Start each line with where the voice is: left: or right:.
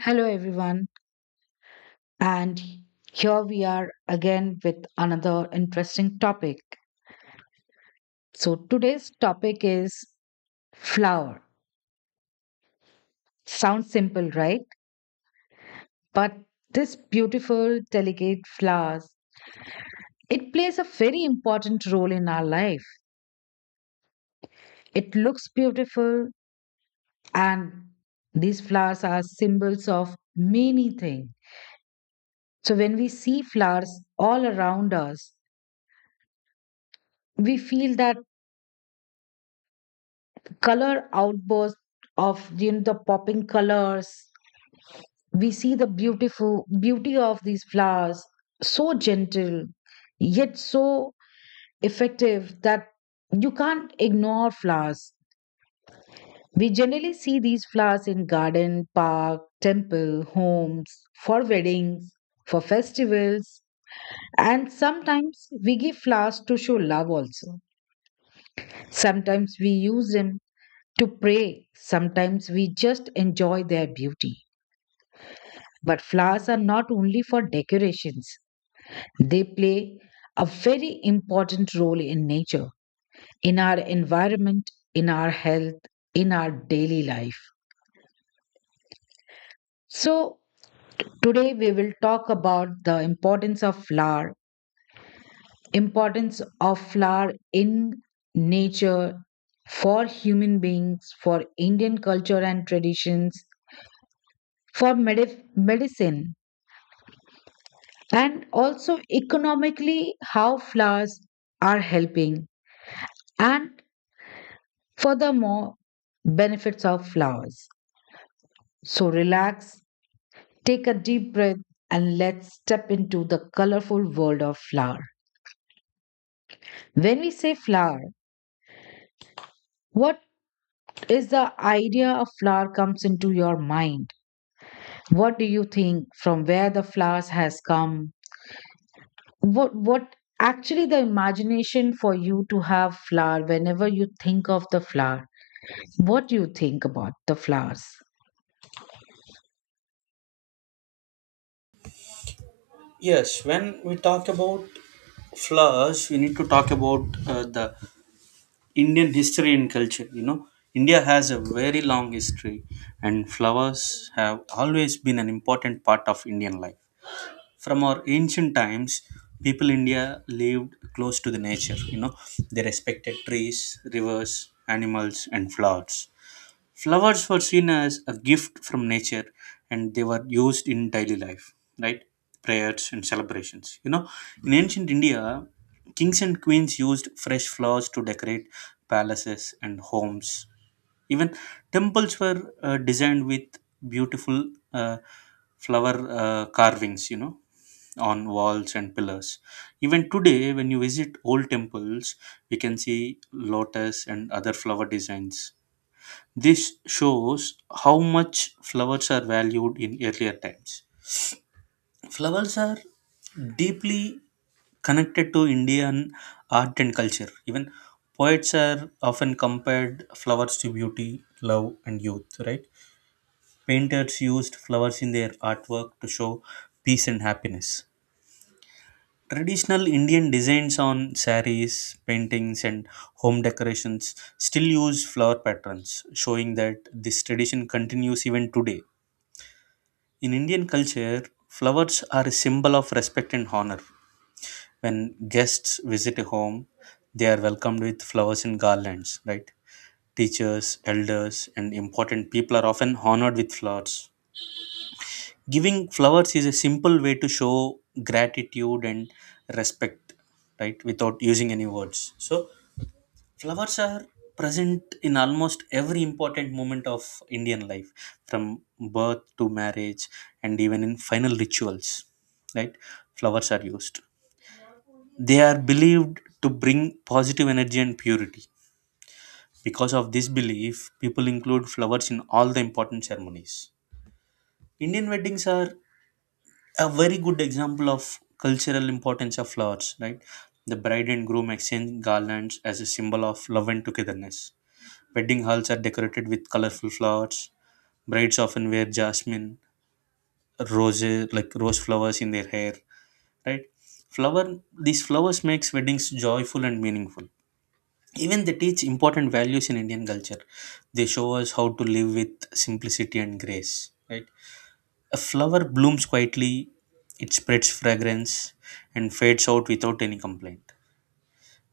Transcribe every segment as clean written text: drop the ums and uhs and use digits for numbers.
left: Hello, everyone, and here we are again with another interesting topic. So, today's topic is flower. Sounds simple, right? But this beautiful, delicate flowers, it plays a very important role in our life. It looks beautiful, and these flowers are symbols of many things. So, when we see flowers all around us, we feel that color outburst of the popping colors, we see the beautiful beauty of these flowers, so gentle yet so effective that you can't ignore flowers. We generally see these flowers in garden, park, temple, homes, for weddings, for festivals, and sometimes we give flowers to show love also. Sometimes we use them to pray, sometimes we just enjoy their beauty. But flowers are not only for decorations, they play a very important role in nature, in our environment, in our health, in our daily life. So, today we will talk about the importance of flower in nature, for human beings, for Indian culture and traditions, for medicine, and also economically how flowers are helping, and furthermore, benefits of flowers. So relax, take a deep breath, and let's step into the colorful world of flower. When we say flower, what is the idea of flower comes into your mind? What do you think from where the flowers has come? What actually the imagination for you to have flower whenever you think of the flower? What do you think about the flowers?
right: Yes, when we talk about flowers, we need to talk about the Indian history and culture. You know, India has a very long history, and flowers have always been an important part of Indian life. From our ancient times, people in India lived close to the nature. You know, they respected trees, rivers, animals, and flowers. Flowers were seen as a gift from nature and they were used in daily life, right? Prayers and celebrations. You know, in ancient India, kings and queens used fresh flowers to decorate palaces and homes. Even temples were designed with beautiful uh, flower carvings, you know, on walls and pillars. Even today, when you visit old temples, we can see lotus and other flower designs. This shows how much flowers are valued in earlier times. Flowers are deeply connected to Indian art and culture. Even poets are often compared flowers to beauty, love, and youth, right? Painters used flowers in their artwork to show peace and happiness. Traditional Indian designs on saris, paintings, and home decorations still use flower patterns, showing that this tradition continues even today. In Indian culture, flowers are a symbol of respect and honor. When guests visit a home, they are welcomed with flowers and garlands, right? Teachers, elders, and important people are often honored with flowers. Giving flowers is a simple way to show gratitude and respect, right? Without using any words. So, flowers are present in almost every important moment of Indian life, from birth to marriage and even in final rituals. Right? Flowers are used. They are believed to bring positive energy and purity. Because of this belief, people include flowers in all the important ceremonies. Indian weddings are a very good example of cultural importance of flowers, right? The bride and groom exchange garlands as a symbol of love and togetherness. Wedding halls are decorated with colorful flowers. Brides often wear jasmine, roses, like rose flowers in their hair, right? Flower These flowers makes weddings joyful and meaningful. Even they teach important values in Indian culture. They show us how to live with simplicity and grace, right? A flower blooms quietly, it spreads fragrance and fades out without any complaint.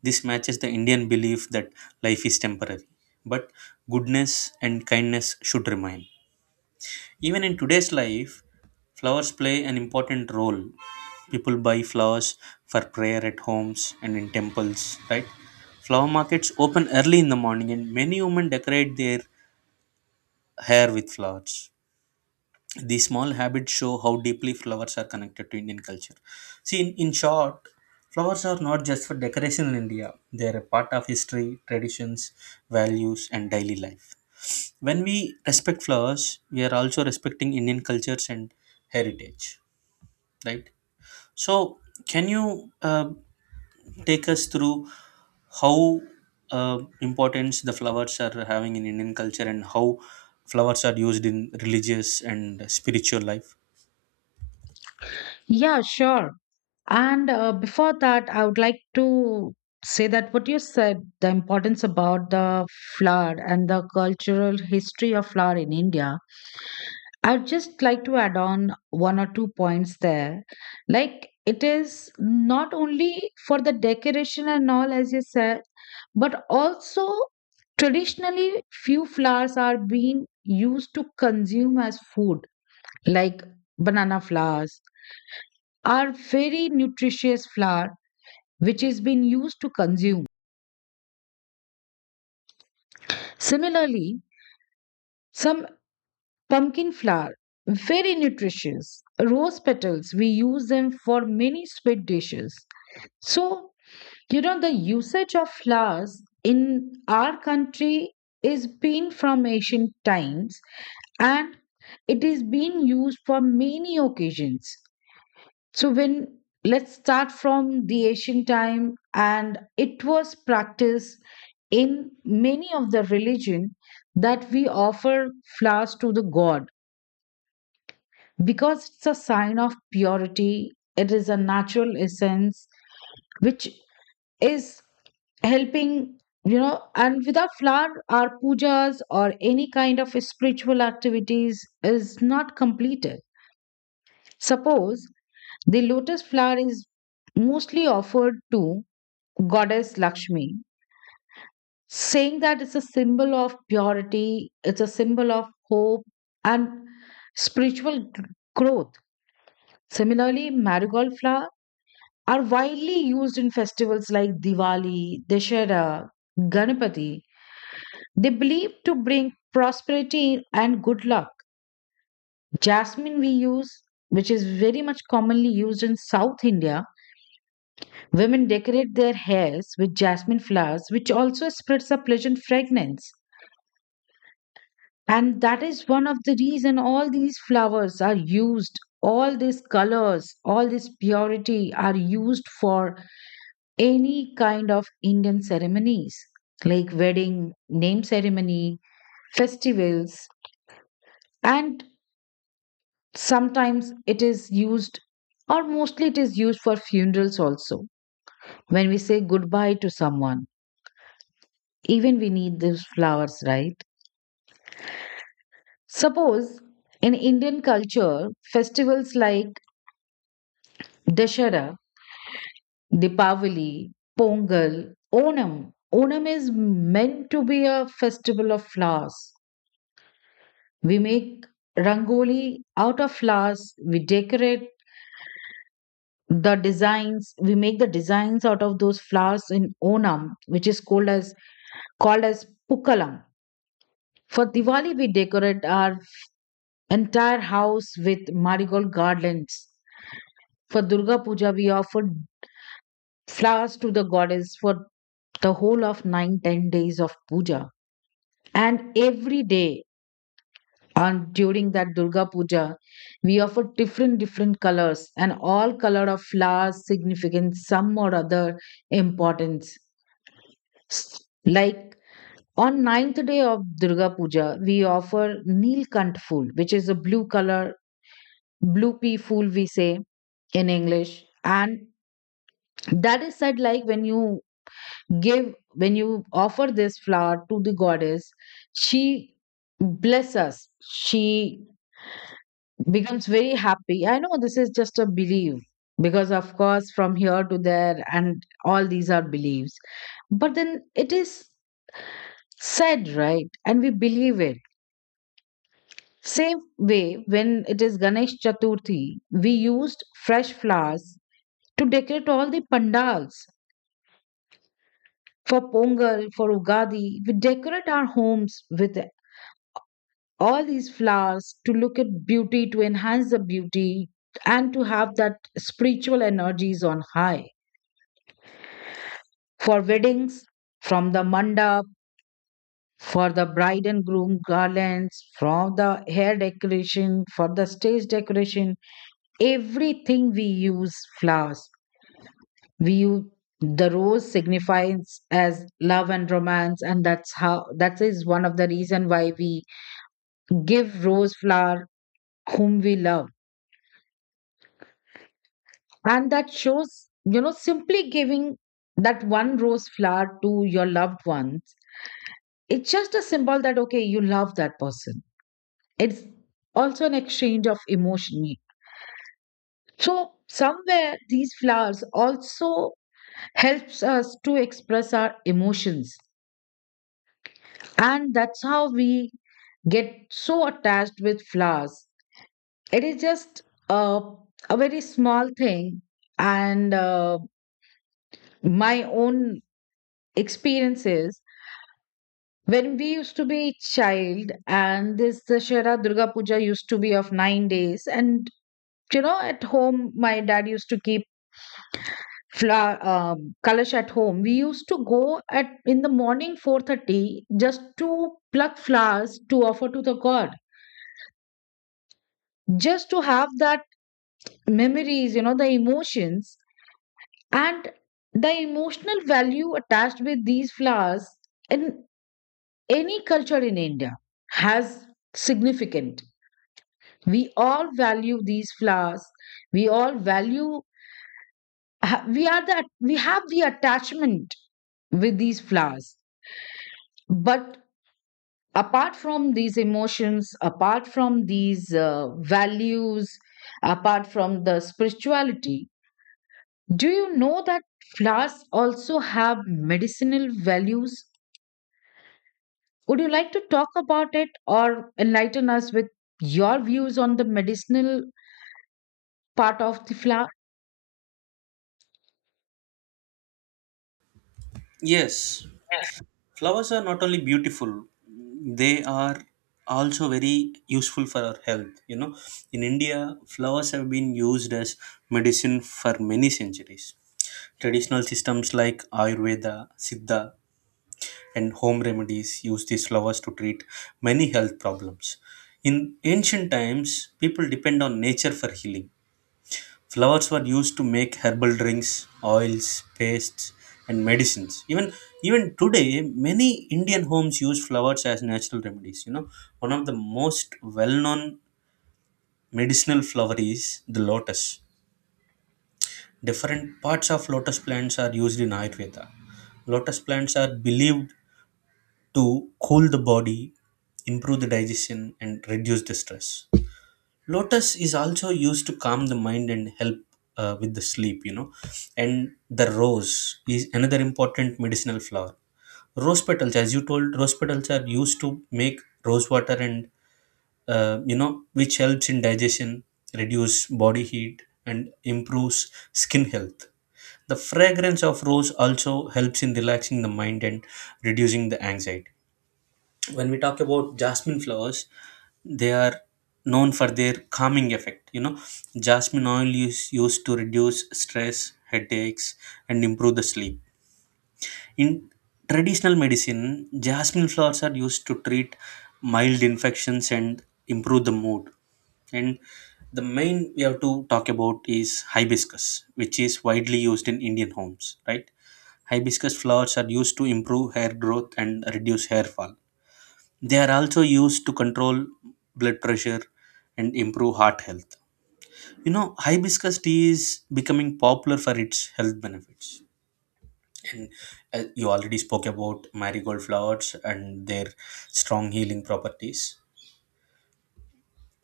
right: This matches the Indian belief that life is temporary, but goodness and kindness should remain. Even in today's life, flowers play an important role. People buy flowers for prayer at homes and in temples, right? Flower markets open early in the morning and many women decorate their hair with flowers. These small habits show how deeply flowers are connected to Indian culture. See, in short, flowers are not just for decoration in India, they are a part of history, traditions, values, and daily life. When we respect flowers, we are also respecting Indian cultures and heritage, right? So, can you take us through how importance the flowers are having in Indian culture, and how flowers are used in religious and spiritual life?
left: Yeah, sure. And before that, I would like to say that what you said, the importance about the flower and the cultural history of flower in India, I'd just like to add on one or two points there. Like, it is not only for the decoration and all, as you said, but also traditionally, few flowers are being used to consume as food, like banana flowers are very nutritious flour, which is being used to consume. Similarly, some pumpkin flour, very nutritious. Rose petals, we use them for many sweet dishes. So, the usage of flowers in our country is been from ancient times, and it is being used for many occasions. So when, let's start from the ancient time, and it was practiced in many of the religion that we offer flowers to the god, because it's a sign of purity, it is a natural essence which is helping, you know and without flower our pujas or any kind of spiritual activities is not completed. Suppose the lotus flower is mostly offered to goddess Lakshmi, saying that it's a symbol of purity, it's a symbol of hope and spiritual g- growth. Similarly, marigold flower are widely used in festivals like Diwali, Dashera, Ganapati. They believe to bring prosperity and good luck. Jasmine we use, which is very much commonly used in South India. Women decorate their hairs with jasmine flowers, which also spreads a pleasant fragrance. And that is one of the reason all these flowers are used, all these colors, all this purity are used for any kind of Indian ceremonies like wedding, name ceremony, festivals, and sometimes it is used, or mostly it is used for funerals also, when we say goodbye to someone, even we need these flowers, right? Suppose in Indian culture, festivals like Dashera, Deepavali, Pongal, Onam. Onam is meant to be a festival of flowers. We make rangoli out of flowers, we decorate the designs, we make the designs out of those flowers in Onam, which is called as Pukalam. For Diwali, we decorate our entire house with marigold garlands. For Durga Puja, we offer flowers to the goddess for the whole of nine, 10 days of puja. And every day on during that Durga Puja, we offer different different colors, and all color of flowers significant some or other importance. Like on ninth day of Durga Puja, we offer Neelkant fool, which is a blue color, blue pea fool we say in English. And that is said, like when you give, when you offer this flower to the goddess, she bless us. She becomes very happy. I know this is just a belief, because, of course, from here to there, and all these are beliefs. But then it is said, right? And we believe it. Same way, when it is Ganesh Chaturthi, we used fresh flowers to decorate all the pandals, for Pongal, for Ugadi. We decorate our homes with all these flowers to look at beauty, to enhance the beauty, and to have that spiritual energies on high. For weddings, from the mandap, for the bride and groom garlands, from the hair decoration, for the stage decoration, everything we use flowers. We use the rose signifies as love and romance, and that's how that is one of the reason why we give rose flower whom we love, and that shows, simply giving that one rose flower to your loved ones. It's just a symbol that okay, you love that person. It's also an exchange of emotion. So somewhere these flowers also helps us to express our emotions. And that's how we get so attached with flowers. It is just a, a very small thing. And my own experiences, when we used to be child and this Dashera Durga Puja used to be of 9 days, and at home my dad used to keep flower colors at home, we used to go at in the morning 4:30 just to pluck flowers to offer to the god, just to have that memories, the emotions and the emotional value attached with these flowers in any culture in India has significant. We all value these flowers, we all value ha- we are that, we have the attachment with these flowers. But apart from these emotions, apart from these values, apart from the spirituality, do you know that flowers also have medicinal values? Would you like to talk about it or enlighten us with your views on the medicinal part of the flower?
right: Yes, flowers are not only beautiful, they are also very useful for our health. You know, in India flowers have been used as medicine for many centuries. Traditional systems like Ayurveda, Siddha, and home remedies use these flowers to treat many health problems. In ancient times, people depend on nature for healing. Flowers were used to make herbal drinks, oils, pastes, and medicines. Even today, many Indian homes use flowers as natural remedies. You know, one of the most well-known medicinal flower is the lotus. Different parts of lotus plants are used in Ayurveda. Lotus plants are believed to cool the body, improve the digestion, and reduce the stress. Lotus is also used to calm the mind and help with the sleep, you know. And the rose is another important medicinal flower. Rose petals, as you told, rose petals are used to make rose water and, you know, which helps in digestion, reduce body heat, and improves skin health. The fragrance of rose also helps in relaxing the mind and reducing the anxiety. When we talk about jasmine flowers, they are known for their calming effect. You know, jasmine oil is used to reduce stress, headaches, and improve the sleep. In traditional medicine, jasmine flowers are used to treat mild infections and improve the mood. And the main we have to talk about is hibiscus, which is widely used in Indian homes, right? Hibiscus flowers are used to improve hair growth and reduce hair fall. They are also used to control blood pressure and improve heart health. You know, hibiscus tea is becoming popular for its health benefits. And you already spoke about marigold flowers and their strong healing properties.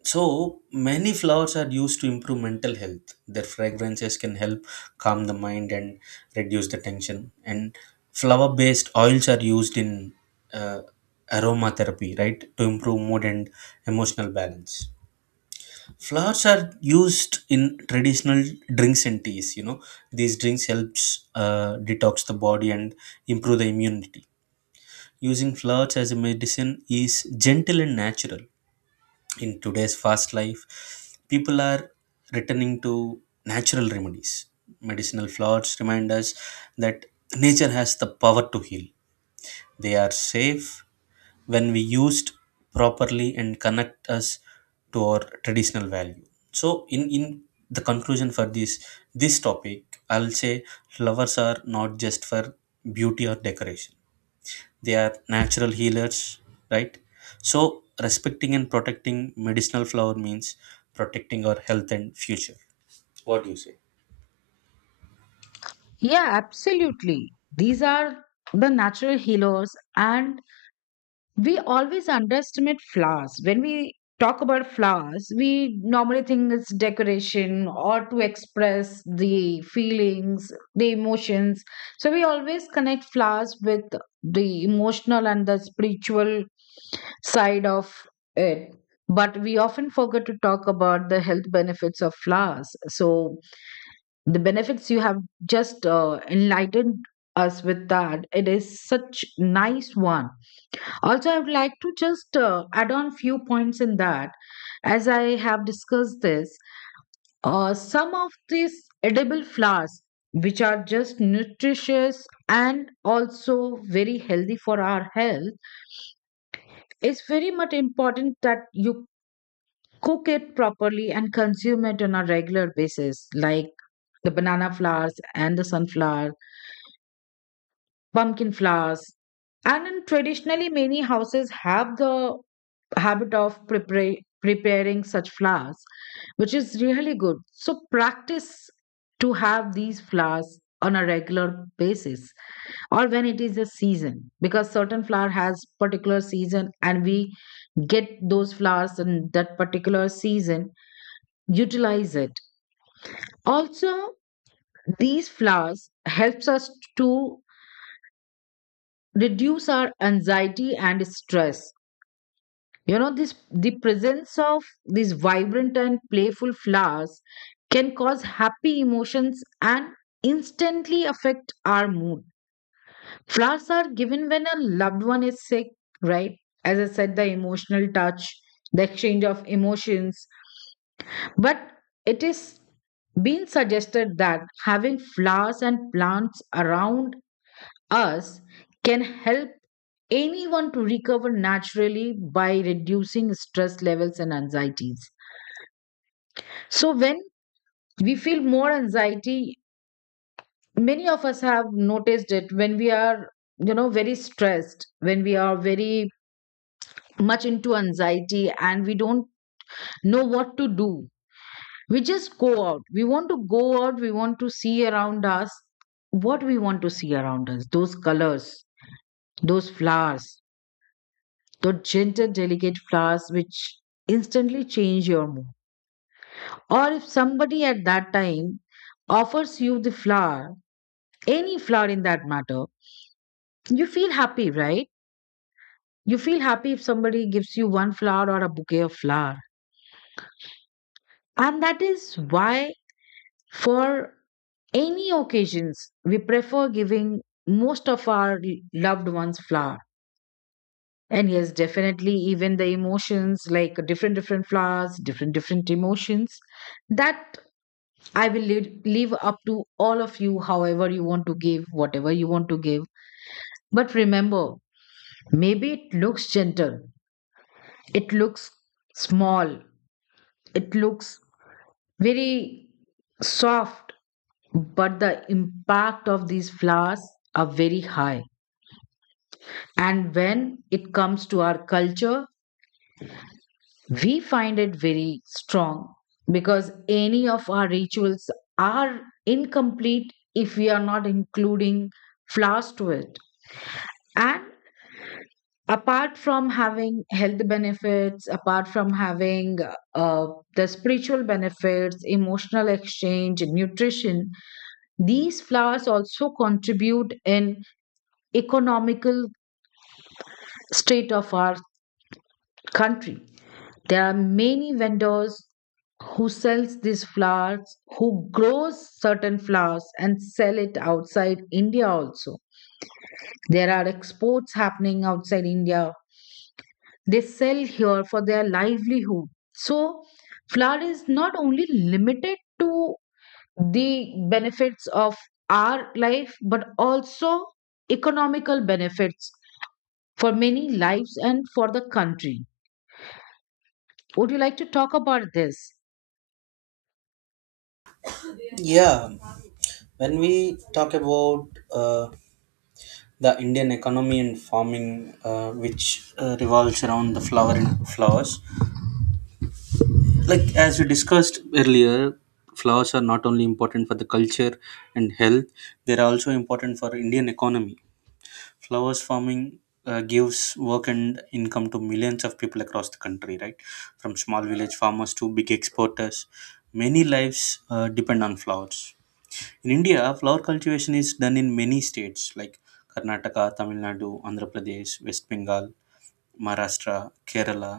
right: So many flowers are used to improve mental health. Their fragrances can help calm the mind and reduce the tension. And flower-based oils are used in uh, aromatherapy, right, to improve mood and emotional balance. Flowers are used in traditional drinks and teas. You know, these drinks helps detox the body and improve the immunity. Using flowers as a medicine is gentle and natural. In today's fast life, people are returning to natural remedies. Medicinal flowers remind us that nature has the power to heal. They are safe when we used properly and connect us to our traditional value. So, in the conclusion for this topic, I'll say flowers are not just for beauty or decoration, they are natural healers, right? So, respecting and protecting medicinal flower means protecting our health and future. What do you say?
left: Yeah, absolutely, these are the natural healers, and we always underestimate flowers. When we talk about flowers, we normally think it's decoration or to express the feelings, the emotions. So we always connect flowers with the emotional and the spiritual side of it. But we often forget to talk about the health benefits of flowers. So, the benefits you have just enlightened us with, that it is such nice one. Also, I would like to just add on few points in that. As I have discussed this, some of these edible flowers, which are just nutritious and also very healthy for our health, it's very much important that you cook it properly and consume it on a regular basis, like the banana flowers and the sunflower, pumpkin flowers. And in traditionally, many houses have the habit of preparing such flowers, which is really good. So practice to have these flowers on a regular basis, or when it is a season, because certain flower has particular season and we get those flowers in that particular season. Utilize it. Also, these flowers helps us to reduce our anxiety and stress. This the presence of these vibrant and playful flowers can cause happy emotions and instantly affect our mood. Flowers are given when a loved one is sick, right? As I said, the emotional touch, the exchange of emotions. But it is being suggested that having flowers and plants around us can help anyone to recover naturally by reducing stress levels and anxieties. So, when we feel more anxiety, many of us have noticed it, when we are, very stressed, when we are very much into anxiety and we don't know what to do. We just go out. We want to go out, we want to see around us, what we want to see around us, those colors, those flowers, those gentle, delicate flowers which instantly change your mood. Or if somebody at that time offers you the flower, any flower in that matter, you feel happy, right? You feel happy if somebody gives you one flower or a bouquet of flower. And that is why, for any occasions, we prefer giving most of our loved ones flower. And yes, definitely, even the emotions like different, different flowers, different, different emotions, that I will leave up to all of you, however you want to give, whatever you want to give. But remember, maybe it looks gentle, it looks small, it looks very soft, but the impact of these flowers are very high. And when it comes to our culture, we find it very strong, because any of our rituals are incomplete if we are not including flowers to it. And apart from having health benefits, apart from having uh, the spiritual benefits, emotional exchange, nutrition, these flowers also contribute in economical state of our country. There are many vendors who sells these flowers, who grows certain flowers and sell it outside India also. There are exports happening outside India. They sell here for their livelihood. So flower is not only limited to the benefits of our life, but also economical benefits for many lives and for the country. Would you like to talk about this?
right: Yeah, when we talk about the Indian economy and farming, which revolves around the flower and flowers, like as we discussed earlier, flowers are not only important for the culture and health; they are also important for Indian economy. Flowers farming gives work and income to millions of people across the country, right? From small village farmers to big exporters, many lives depend on flowers. In India, flower cultivation is done in many states like Karnataka, Tamil Nadu, Andhra Pradesh, West Bengal, Maharashtra, Kerala.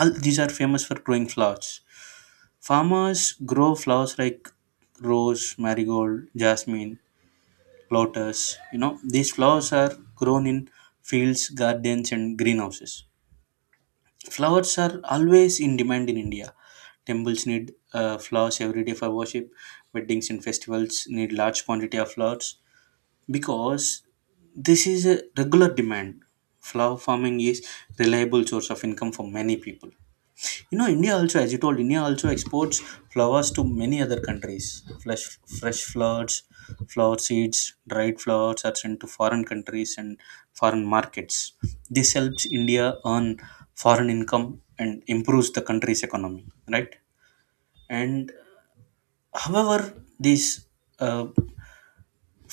right: All these are famous for growing flowers. Farmers grow flowers like rose, marigold, jasmine, plotters. You know, these flowers are grown in fields, gardens, and greenhouses. Flowers are always in demand in India. Temples need flowers every day for worship. Weddings and festivals need large quantity of flowers, because this is a regular demand. Flower farming is reliable source of income for many people. You know, India also, as you told, India also exports flowers to many other countries. Fresh flowers, flower seeds, dried flowers are sent to foreign countries and foreign markets. This helps India earn foreign income and improves the country's economy, right? And however, these uh,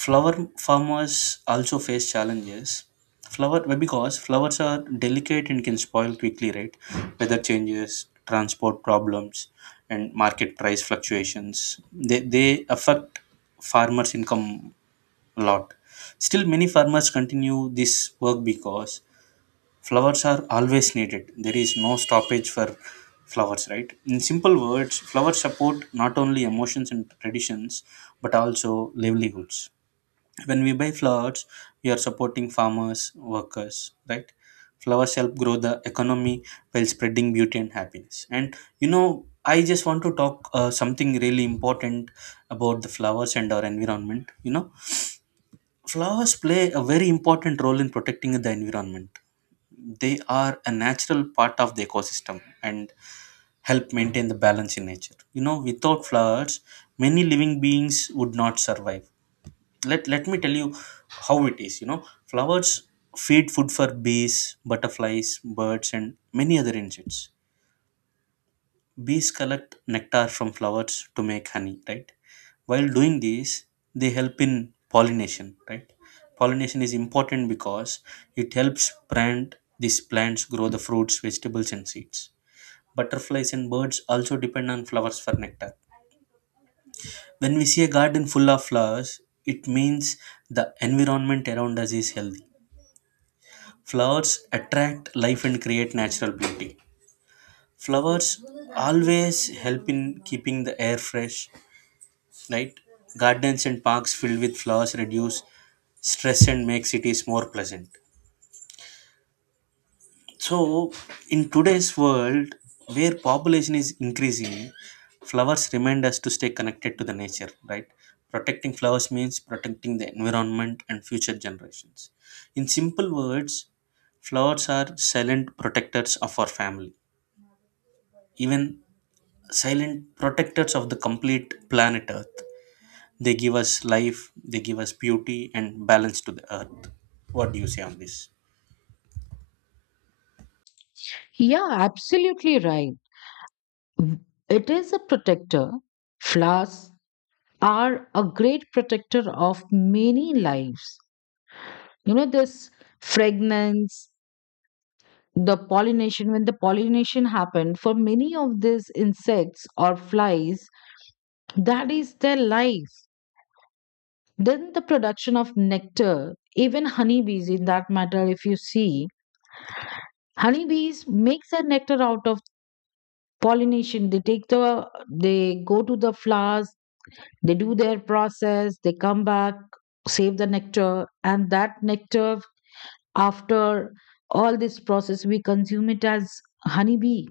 right: flower farmers also face challenges. Because flowers are delicate and can spoil quickly, right? Weather changes, transport problems, and market price fluctuations, they affect farmers income a lot. Still many farmers continue this work because flowers are always needed. There is no stoppage for flowers, right? In simple words, flowers support not only emotions and traditions but also livelihoods. When we buy flowers, we are supporting farmers, workers, right? Flowers help grow the economy while spreading beauty and happiness. And you know, I just want to talk something really important about the flowers and our environment. You know, flowers play a very important role in protecting the environment. They are a natural part of the ecosystem and help maintain the balance in nature. You know, without flowers many living beings would not survive. Let me tell you how it is. You know, flowers feed food for bees, butterflies, birds, and many other insects. Bees collect nectar from flowers to make honey, right? While doing this, they help in pollination, right? Pollination is important because it helps plant these plants grow the fruits, vegetables, and seeds. Butterflies and birds also depend on flowers for nectar. When we see a garden full of flowers, it means the environment around us is healthy. Flowers attract life and create natural beauty. Flowers always help in keeping the air fresh, right? Gardens and parks filled with flowers reduce stress and make cities more pleasant. So, in today's world where population is increasing, flowers remind us to stay connected to the nature, right? Protecting flowers means protecting the environment and future generations. In simple words, flowers are silent protectors of our family, even silent protectors of the complete planet Earth. They give us life, they give us beauty and balance to the Earth. What do you say on this?
left: Yeah, absolutely right. It is a protector. Flowers are a great protector of many lives. This fragrance, the pollination, when the pollination happened for many of these insects or flies, that is their life. Then the production of nectar, even honeybees in that matter, if you see, honeybees makes their nectar out of pollination. They go to the flowers, they do their process, they come back, save the nectar, and that nectar, after all this process, we consume it as honeybee.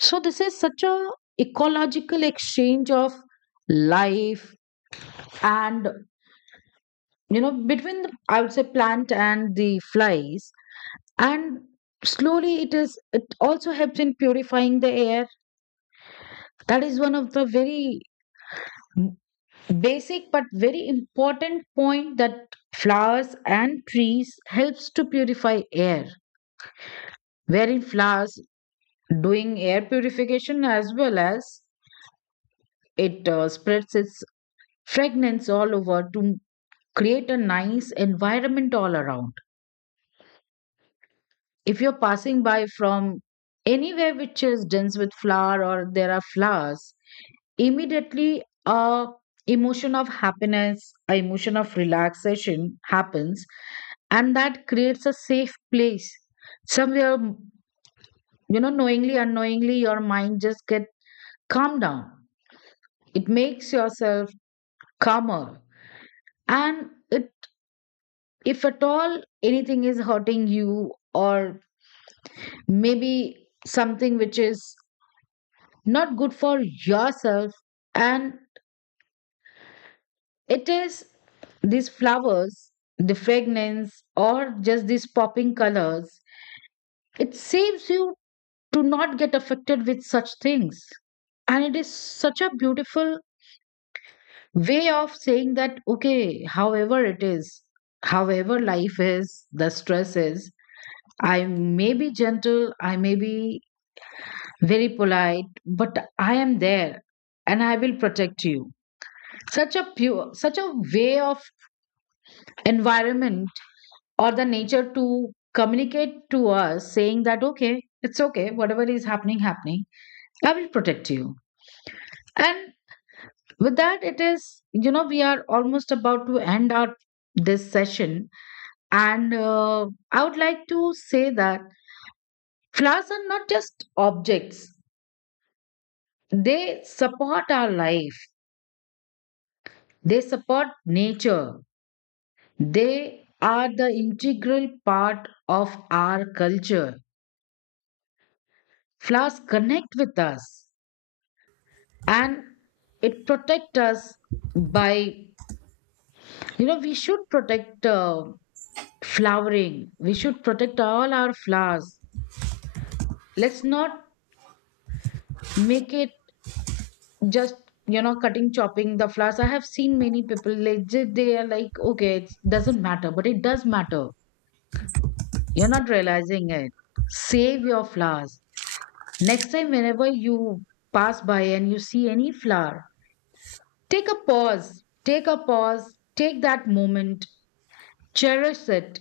left: So this is such a ecological exchange of life, and between the, I would say plant and the flies, and slowly it is, it also helps in purifying the air. That is one of the very basic but very important point, that flowers and trees helps to purify air, wherein flowers doing air purification, as well as it spreads its fragrance all over to create a nice environment all around. If you're passing by from anywhere which is dense with flower, or there are flowers, immediately a emotion of happiness, a emotion of relaxation happens, and that creates a safe place. Somewhere, knowingly unknowingly your mind just get calm down. It makes yourself calmer. And it, if at all anything is hurting you, or maybe something which is not good for yourself, and it is these flowers, the fragrance or just these popping colors, it saves you to not get affected with such things. And it is such a beautiful way of saying that okay, however it is, however life is, the stress is, I may be gentle, I may be very polite, but I am there, and I will protect you. Such a pure, such a way of environment or the nature to communicate to us, saying that okay, it's okay, whatever is happening happening, I will protect you. And with that, it is, we are almost about to end our this session. And I would like to say that flowers are not just objects, they support our life, they support nature, they are the integral part of our culture. Flowers connect with us, and it protect us by, we should protect flowering. We should protect all our flowers. Let's not make it just, cutting chopping the flowers. I have seen many people like they are like okay it doesn't matter, but it does matter. You're not realizing it. Save your flowers. Next time, whenever you pass by and you see any flower, take a pause. Take a pause. Take that moment. Cherish it.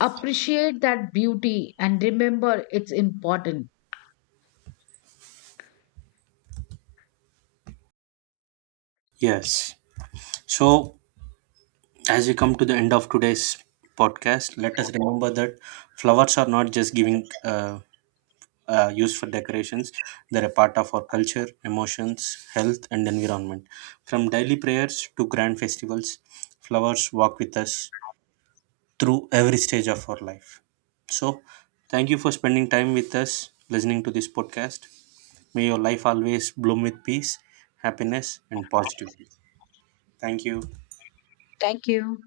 left: Appreciate that beauty and remember it's important.
right: Yes. So, as we come to the end of today's podcast, let us remember that flowers are not just giving used for decorations, they're a part of our culture, emotions, health, and environment. From daily prayers to grand festivals, flowers walk with us, through every stage of our life. So, thank you for spending time with us, listening to this podcast. May your life always bloom with peace, happiness, and positivity. Thank you.
left: Thank you.